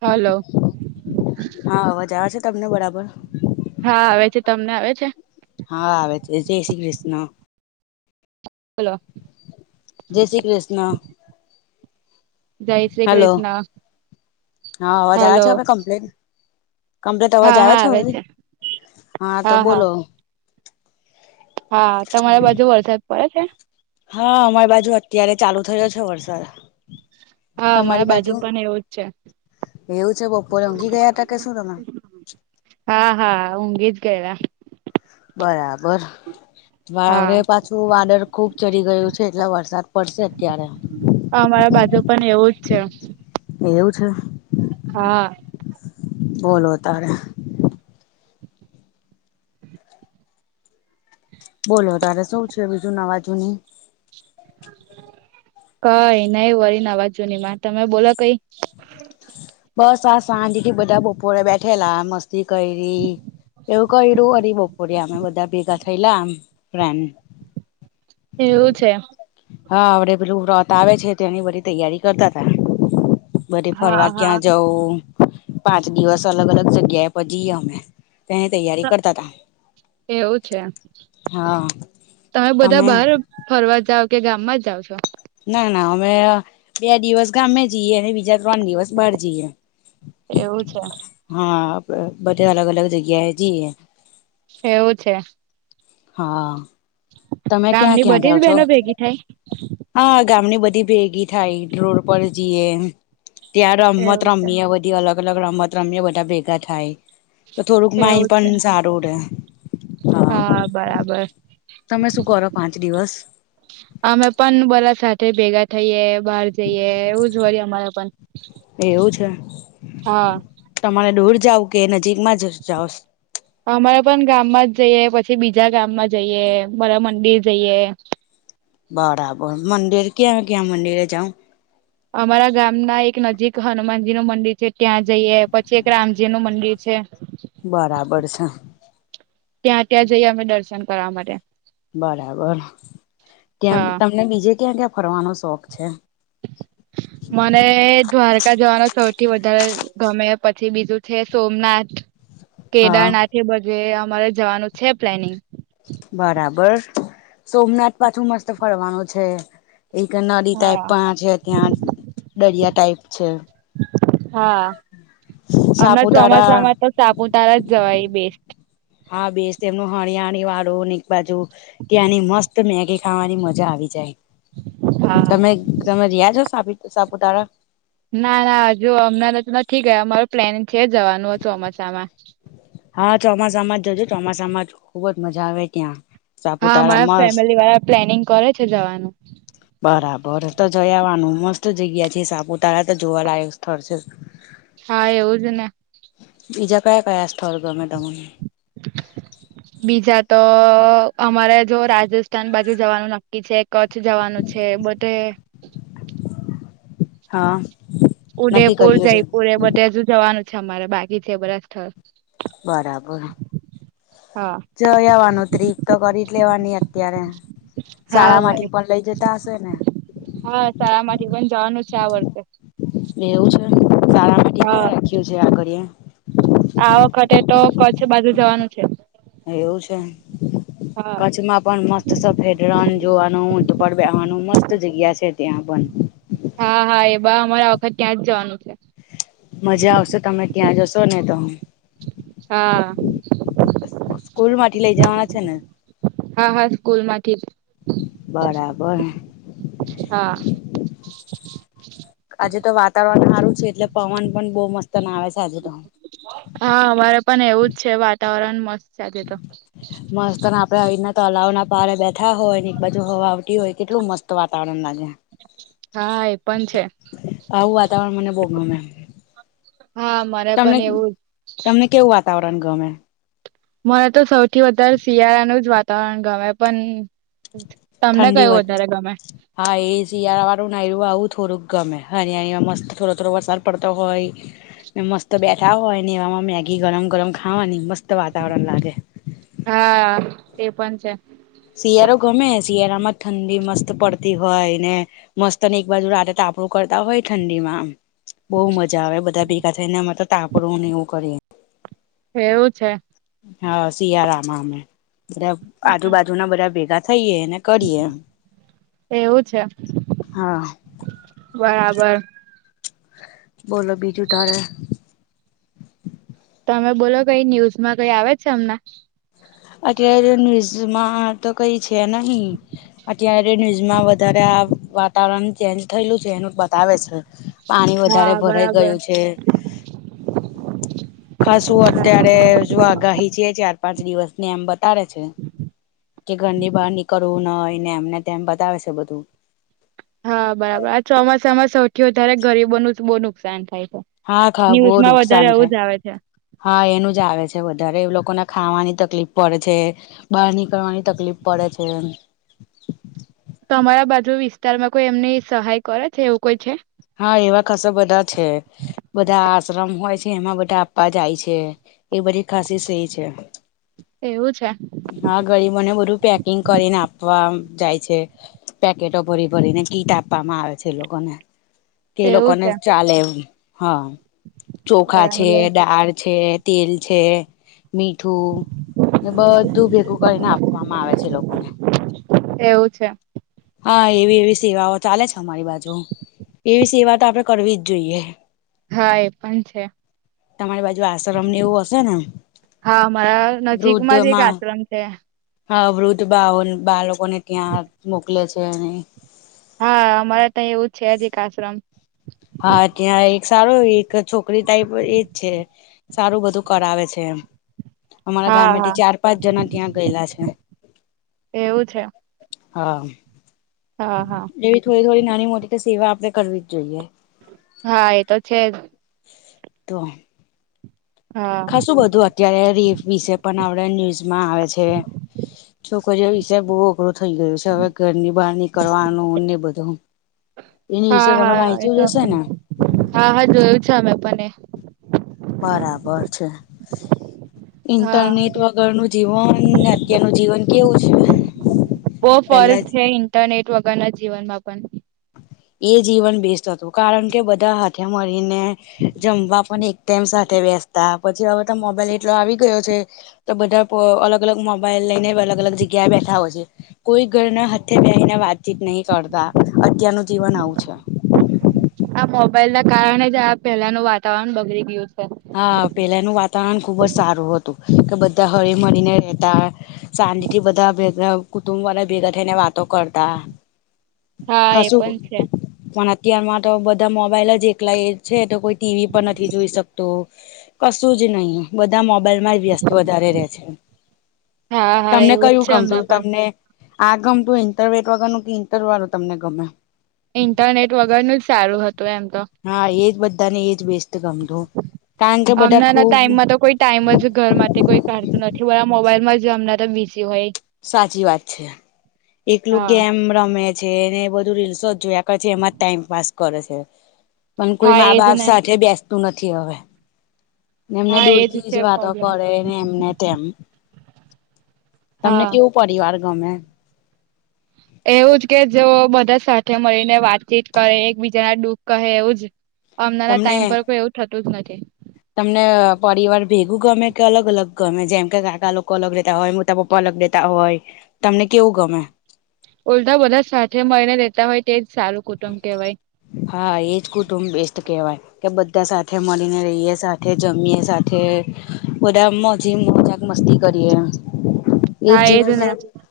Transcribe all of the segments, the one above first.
હાલો. હા અવાજ આવે છે. તમને બરાબર. હા આવે છે. તમને આવે છે. હા આવે છે. જય શ્રી કૃષ્ણ. બોલો. જય શ્રી કૃષ્ણ. જય શ્રી હલો. કૃષ્ણ હા અવાજ આવ હલો છે હવે [unintelligible] કમ્પ્લેટ અવાજ આવે છે હવે હા તો બોલો. હા તમારા બાજુ વરસાદ પડે છે? હા અમારી બાજુ અત્યારે ચાલુ થયો છે વરસાદ. હા અમારા બાજુ પણ એવું જ છે. એવું છે બપોરે ઊંઘી ગયા હતા કે શું તમે? હા હા ઊંઘી જ ગયેલા. બરાબર. હા હવે પાછું વાદળ ખુબ ચડી ગયું છે. એટલે વરસાદ પડશે અત્યારે. અમારા બાજુ પણ એવું જ છે. એવું છે. હા. બોલો અત્યારે. બોલો અત્યારે શું છે. બીજું નવા જુનું. કઈ નહી વરી નવા જુનામાં તમે બોલો. [inaudible] બસ આ શાંતિથી બધા બપોરે બેઠેલા મસ્તી કરી. એવું કયું અરી બપોરે અમે બધા ભેગા થયેલા આમ ફ્રેન્ડ એવું છે. હા, આપડે પેલું વ્રત આવે છે, તો એની બધી તૈયારી કરતા તા બધે હા ફરવા હા ક્યાં જવું, પાંચ દિવસ અલગ-અલગ જગ્યા એ બધી અમે તો એની તૈયારી કરતા તા એવું છે એમ, હા તમે બધા બાર ફરવા જાવ કે ગામમાં જ જાવ છો? ના-ના, અમે અ બે દિવસ ગામે જઈએ અને બીજા ત્રણ દિવસ બહાર જઈએ. એવું છે, એમ હા, બધે અલગ-અલગ જગ્યાએ જઈએ. એવું છે. હા, તમે ગામની ક્યાં-ક્યાં બધી જાઓ જ છો? બહેનો ભેગી થાય હા, ગામની બધી ભેગી થાય, રોડ પર જઈએ ને ત્યાં રમત એવું છે રમીએ બધી અલગ-અલગ રમત રમીએ, બધા ભેગા થાય. તો થોડુંક એવું માઈન્ડ છે પણ સારું રે હા, બરાબર તમે શું કરો? પાંચ દિવસ અમે પણ બધા સાથે ભેગા થઈએ, બાર જઈએ, એવું જ હોય અમારે પણ એવું છે હા તમારે દૂર જાવ કે નજીકમાં જ જાઓ અમારે પણ ગામમાં જઈએ, પછી બીજા ગામમાં જઈએ, મારા મંદિર જઈએ. બરાબર, મંદિર ક્યાં ક્યાં મંદિરે જાઉ? અમારા ગામ ના એક નજીક હનુમાનજી નું મંદિર છે ત્યાં જઈએ, પછી એક રામજી નું મંદિર છે. બરાબર છે. ત્યાં ત્યાં જઈએ, અમે દર્શન કરવા માટે બરાબર, ત્યાં હા તમને બીજે ક્યાં-ક્યાં ફરવાનો શોખ છે? [inaudible] મને દ્વારકા જવાનો સૌથી વધારે ગમે પછી બીજું છે, સોમનાથ હા કેદારનાથ ને બધે અમારે જવાનું છે, પ્લાનિંગ બરાબર, સોમનાથ પાછું મસ્ત ફરવાનું છે. એક નદી ટાઈપ હા પણ છે, ત્યાં દરિયા ટાઇપ છે. હા, હમણાં સાપુતારા ચોમાસામાં તો સાપુતારા જ જવાય, બેસ્ટ હા, બેસ્ટ એમનું હળિયાણ વાળું ને એક બાજુ કે આની મસ્ત તો મેગી ખાવાની મજા આવી જાય, હા. તમે.. તમે જયા છો, સાપુ- સાપુતારા ના-ના હજુ હમણાં ત નથી ગયા, અમારું પ્લેન છે, જવાનું ચોમાસામાં હા, ચોમાસામાં જજો, ચોમાસામાં જ ખુબ જ મજા આવે ત્યાં હા, સાપુતારા મારા મસ્ત ફેમિલી વાળા પ્લેનિંગ કરે છે જવાનું- બરાબર, તો જઈ આવાનું મસ્ત જગ્યા છે, સાપુતારા તો જોવાલાયક સ્થળ છે. હા, એવું જ ને બીજા કયા-કયા સ્થળ ગમે તમને? બીજા તો.. અમારે જો રાજસ્થાન બાજુ જવાનું નક કી છે, કચ્છ જવાનું છે બધે હા નક્કી ઉદેયપુર, કર્યું છે જયપુર એ બધે હજુ જવાનું છે, અમારે બાકી છે બધા સ્થળ બરાબર હા જયાવાનું ટ્રીપ તો કરી જ લેવાની અત્યારે હા વરી શાળામાંથી પણ લઇ જ જતાં હશેને, હા શાળામાંથી પણ જવાનું છે આ વર્ષે, એવું છે શાળામાં. હા છે [inaudible] કરીએ. ઘટે તો કચ્છ બાજુ જવાનું છે. એવું છે હા કચ્છમાં પણ મસ્ત સફેદ રણ જોવાનું ઊંટ બેહવાનું મસ્ત જગ્યા છે, ત્યાં પણ હા હા એ બા અમારા વખત ત્યાં જ જવાનું છે. મજા આવશે તમે ત્યાં જશો ને તો, હા સ્કૂલમાંથી લઇ જવાના છે. ને હા હા સ્કુલમાંથી જ બરાબર હા આજે તો વાતાવરણ હારું છે એટલે પવન પણ બહુ મસ્તનો આવે છે આજે તો હા અમારે પણ એવું જ છે. વાતાવરણ મસ્ત છે. આજે તો મસ્તના આપડે આવીના તલાવના પાળે બેઠા હોય ને એક બાજુ હવા આવતી હોય કેટલું મસ્ત વાતાવરણ લાગે. હા એ પણ છે આવું વાતાવરણ મને બોવ ગમે. હા મારે તમને પણ એવું જ, તમને કેવું વાતાવરણ ગમે? મને તો સૌથી વધારે શિયાળાનું જ વાતાવરણ ગમે પણ, તમને ઠંડી કયું વધ વધારે ગમે? હા એ શિયાળા વાળુંને આવું થોડુંક ગમે અયા મસ્ત થોડો થોડો વરસાદ પડતો હોય. મસ્ત બેઠા હોયને એવામાં મેગી ગરમ ગરમ ખાવાની મસ્ત વાતાવરણ લાગે. હા તે પણ છે. શિયાળો ગમે શિયાળામાં ઠંડી મસ્ત પડતી હોય ને, મસ્ત અને એક બાજુ રાતે તાપણું કરતા હોય ઠંડીમાં. બોવ મજા આવે બધા ભેગા થઈને અમે તો તાપણુંને એવું કરીએ. એવું છે. હા શિયાળામાં અમે બધા આજુબાજુના બધા ભેગા થઈએે ને, કરીએ એવું છે હા બરાબર. બોલો બીજું તારે? તમે બોલો કઈ ન્યૂઝમાં કઈ આવે છે હમણે? અત્યારે ન્યુઝમાં. તો કઈ છે નહી અત્યારે ન્યૂઝમાં વધારે આ વાત. વાતાવરણ ચેન્જ થયેલું છે, એનું બતાવે છે પાણી વધારે હા ભરાઈ બરાબર ગયું છે ખાસુ અત્યારે જો આગાહી છે. ચાર પાંચ દિવસ ને એમ બતાડે છે કે ઘરની બહાર નીકળવું નય એમને તેમ બતાવે છે બધું. હા, બરાબર. આ ચોમાસામાં સૌથી વધારે ગરીબોનું જ બહુ નુકસાન થાય. હા ખા બહુ ન્યૂઝમાં નુકસાન વધારે આવું થાય જ આવે છે. હા, એનું જ છે વધારે. એ લોકોને ખાવાની તકલીફ પડે. બહાર નીકળવાની તકલીફ પડે છે એમ. તમારા બાજુ વિસ્તારમાં કોઈ એમની સહાય કરે છે એવું કોઈ છે? હા, એવા ખાસા બધા છે. બધા આશ્રમ હોય છે ને, એમાં બધા આપવા જાય છે. એવી બધી ખાસી સહી છે. એવું છે? હા, ગરીબોને બધું પેકિંગ કરીને આપવા જાય છે. પેકેટો ભરી ભરીને કીટ આપવામાં આવે છે એ લોકોને. એ એવું લોકોને છે ચાલે એમ હા ચોખા છે, બરાબર દાળ છે. તેલ છે, મીઠું. ને બધું ભેગું કરીને આપવામાં આવે છે એ લોકોને. એવું છે? હા, એવી એવી સેવાઓ ચાલે છે અમારી બાજુ. એવી સેવા તો આપણે કરવી જ જોઈએ. હા, એ પણ છે. તમારી બાજુ આશ્રમ ને એવું હશે ને? હા, અમારા નજીકમાં જ એક વૃદ્ધમાં આશ્રમ છે. હા, વૃદ્ધ બા-બાળકોને ત્યાં મોકલે છે અને હા, અમારે ત્યાં એવું છે જ એક આશ્રમ. હા, ત્યાં એક સારો એક છોકરી ટાઈપ એજ છે. સારું, બધું કરાવે છે એમ. અમારા હા ગામેથી હા ચાર જણા ત્યાં ગયેલા છે એમ. એવું છે હા. હા હા. એવી થોડી-થોડી નાની-મોટી તો સેવા આપણે કરવી જ જોઈએ. હા, એ તો છે જ. તો. હા ખાસુ બધું આ અત્યારે રેપ વિશે પણ આપણા ન્યૂઝમાં આવે છે. છોકરીઓ વિશે બહુ પૂરું થઈ ગયું છે. હવે ઘરની બહાર નીકળવાનું ને બધું. એ ન્યૂઝ હા તો તમે હા એ વાંચ્યું જ તો હશે ને? હા હા, જોયું છે અમે પણ એ. બરાબર છે. હા ઇન્ટરનેટ વગરનું જીવન ને અત્યારનું જીવન, કેવું છે? બો પેલા ફોરેટ થઈ [inaudible] ત નેટ વગરના જીવનમાં પણ. એ જીવન બેસ્ટ હતું. કારણ કે બધા હાથે મળીને જમવા પણ એક ટાઈમ સાથે બેસતા. પછી હવે તો મોબાઈલ એટલો આવી ગયો છે. તો બધા પ અલગ-અલગ મોબાઈલ લઈને અલગ-અલગ જગ્યાએ બેઠા હોય છે. કોઈ ઘરના સાથે બેસીને વાતચીત નહીં કરતા. અત્યારનું જીવન આવું છે. આ મોબાઈલના કારણે જ આ પેલાનું વાતાવરણ બગડી ગયું છે. હા, પેલાનું વાતાવરણ ખૂબ જ સારું હતું. કે બધા હળીમળીને રહેતા. શાંતિથી બધા ભેગા, કુટુંબવાળા ભેગા થઈને વાતો કરતા. હા એ ખાસુ પણ છે પણ અત્યારમાં તો બધા મોબાઈલ જ એકલા એ છે. તો કોઈ ટીવી પણ નથી જોઈ શક તો કશું જ નહીં. બધા મોબાઈલ એમાં જ વ્યસ્ત વધારે રે છે. હા હા તમને એવું જ કયું છે ગમતું? હમણાં પણ તમને આ ગમતું ઇન્ટરવેટ વગરનું ઇન્ટર વાળું તમને ગમે? ઇન્ટરનેટ વગરનું જ સારું હતું એમ તો. હા એજ બધા ને એજ બેસ્ટ. ગમતું કારણ કે બધા હમણાના ખુબ ટાઈમમાં તો કોઈ ટાઈમ જ ઘર માટે કોઈ કાઢ તું નથી બધા મોબાઈલમાં જો એમનાં તો બીઝી હોય. સાચી વાત છે એકલું હા ગેમ રમે. છે એને બધું રીલ્સો જ જોયા કરે છે એમાં ટાઈમપાસ કરે છે. પણ હા કોઈ મા એજ બાપ ને સાથે બેસતું નથી હવે. એમને હા એજ દૂરથી જ છે વાતો પ્રોબ્લેમ કરેને એમને તેમ. તમને હા કેવું પરિવાર ગમે? એવું જ કે જો બધા સાથે મળીને વાતચીત કરે એકબીજાના દુઃખ કહે એવું જ હમણાંના તમને ટાઈમ પર કોઈ એવું થતું જ નથી. તમને પરિવાર ભેગું ગમે કે અલગ અલગ ગમે જેમ કે કાકા લોકો અલગ રહેતા હોય મોટા પપ્પા અલગ રેતા હોય તમને કેવું ગમે? ઉલટા બધા સાથે મળીને રેતા હોય તેજ સારું કુટુંબ કહેવાય. હા એજ કુટુંબ બેસ્ટ કેહવાય. કે બધા સાથે મળીને રહીએ સાથે જમીએ સાથે બધા મજી મોજા મસ્તી કરીએ. એ હા એજ જીવન ને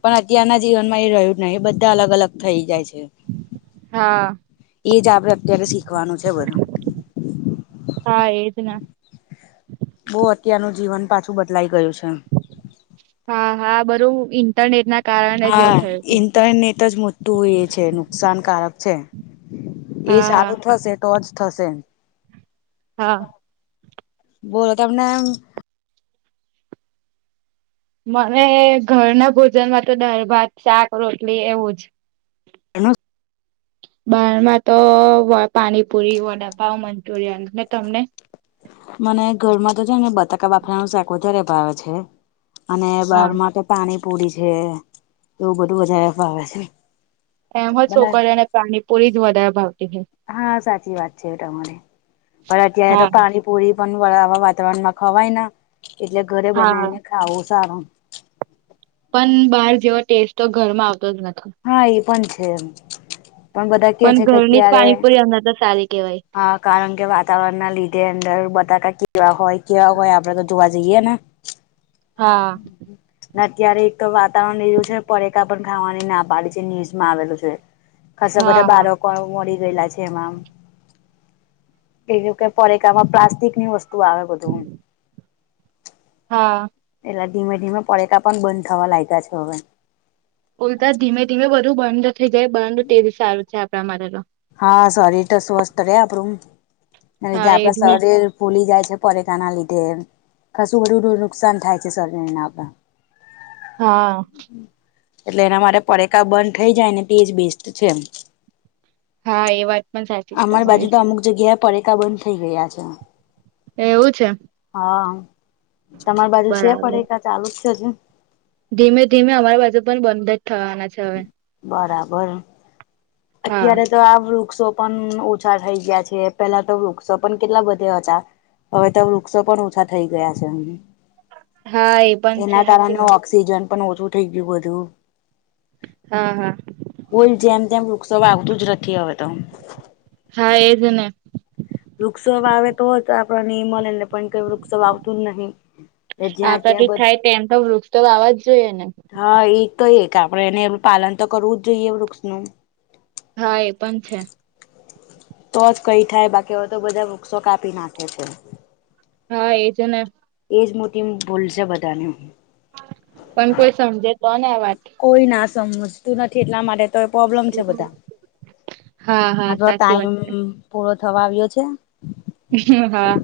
પણ અત્યારના જીવનમાં એ રહ્યું નહી એ બધા અલગ અલગ થઈ જાય છે. હા. એ જ આપડે અત્યારે શીખવાનું છે બધું. હા એજ ને. બહુ અત્યારનું જીવન પાછું બદલાઈ ગયું છે. હા હા બધુ ઇન્ટરનેટના હા ઇન્ટરનેટ જ મોટુ એ છે નુકસાનકારક છે. એ હા હા સારું થશે તોજ થશે. હા બોલો તમને એમ. મને ઘરના ભોજનમાં તો દાર ભાત શાક રોટલી એવું જ [unintelligible] બહારમાં તો પાણીપુરી વડાપાવ મંચુરિયન અને તમને મને ઘરમાં તો છે ને બતાકા બાફરાનું શાક વધારે ભાવે છે અને હા બાર મા તો પાણીપુરી છે એવું બધું વધારે ફાવે છે. એમ હો મને છોકરીઓ અને પાણીપૂરી જ વધારે ભાવતી હોય. હા સાચી વાત છે તમારી પણ અત્યારે હા તો પાણી પુરી પણ આવા વાતાવરણમાં ખવાયના એટલે ઘરે હા બનાવીને ખાવું સારું. પણ બહાર જેવો ટેસ્ટ તો ઘરમાં આવતો જ નથી. હા એ પણ છે એમ પણ બધા કે છે કે ઘરની જ અત્યારે પાણીપુરી અમને તો સારી કેવાય હા કારણ કે વાતાવરણના લીધે અંદર બટાકા કેવા હોય કેવા હોય આપડે તો જોવા જઈએ ના હા. અત્યારે એક તો વાતાવરણ એવુ છે પરેકા પણ ખાવાની ના પાડી છે ન્યૂઝમાં આવેલું છે. ખાસા હા બધા હા બારકો મળી ગયેલા છે એમાં એ લોકો પડીકામા પ્લાસ્ટિકની વસ્તુ તું આવે બધું. હા. એટલા ધીમે ધીમે પડીકા પણ બંધ થવા લાગ્યા છે હવે. ઉલતા ધીમે ધીમે બધું બંધ થઈ જાય. બંધ તે જ સારું છે. આપણા માટે તો હા શરી રતો સ્વસ્થ રહે આપણું એના લીધે હા એજ આપણા ને શરીર ફૂલી જાય છે. પરેકાના લીધે એમ કશું બધું નુકસાન થાય છે શરીરના આપણા [unintelligible] હા. એટલે એના માટે પડેકા બંધ થઇ જાય ને તેજ બેસ્ટ છે. હા એ વાત પણ સાચી છે અમાર બાજુ તમારી તો અમુક જગ્યા પડેકા બંધ થઇ ગયા છે. એવું છે. હા તમારી બાજુ છે. બરાબર પડેકા ચાલુ જ છે. અ ધીમે ધીમે અમારા બાજુ પણ બંધ જ થવાના છે. હવે બરાબર. હા અત્યારે તો આ વૃક્ષો પણ ઓછા થઈ ગયા છે. પહેલા તો વૃક્ષો પણ કેટલા બધે હતા. હવે તો વૃક્ષો પણ ઓછા થઈ ગયા છે એમ. હા એ પણ છે એના સાચી કારણે વાત ઓક્સિજન પણ ઓછું થઇ ગયું બધું. હા. હા. કોઈ જેમ તેમ વૃક્ષો વાવતું જ નથી. હવે તો હા એ જ ને વૃક્ષ વાવે તો જ આપણને મળે પણ કોઈ વૃક્ષ વાવતું જ નથી. આપણાથી થાય તેમ તો વૃક્ષ તો આવવા જ જોઈએ ને. હા એ તો એક આપણે એને પાલન તો કરવું જ જોઈએ. વૃક્ષનું હા એ પણ છે. તો જ કંઈ થાય. બાકી તો હવે બધા વૃક્ષો કાપી નાખે છે. હા એજ ને એ જ મોટી ભૂલ છે. બધાની પણ કોઈ સમજે તો વાત કોઈ ના સમજતું નથી. એટલા માટે તો પ્રોબ્લેમ છે બધા હા હા આપણો સાચી વાત ટાઈમ છે પૂરો થવા આવ્યો છે. હા. હા.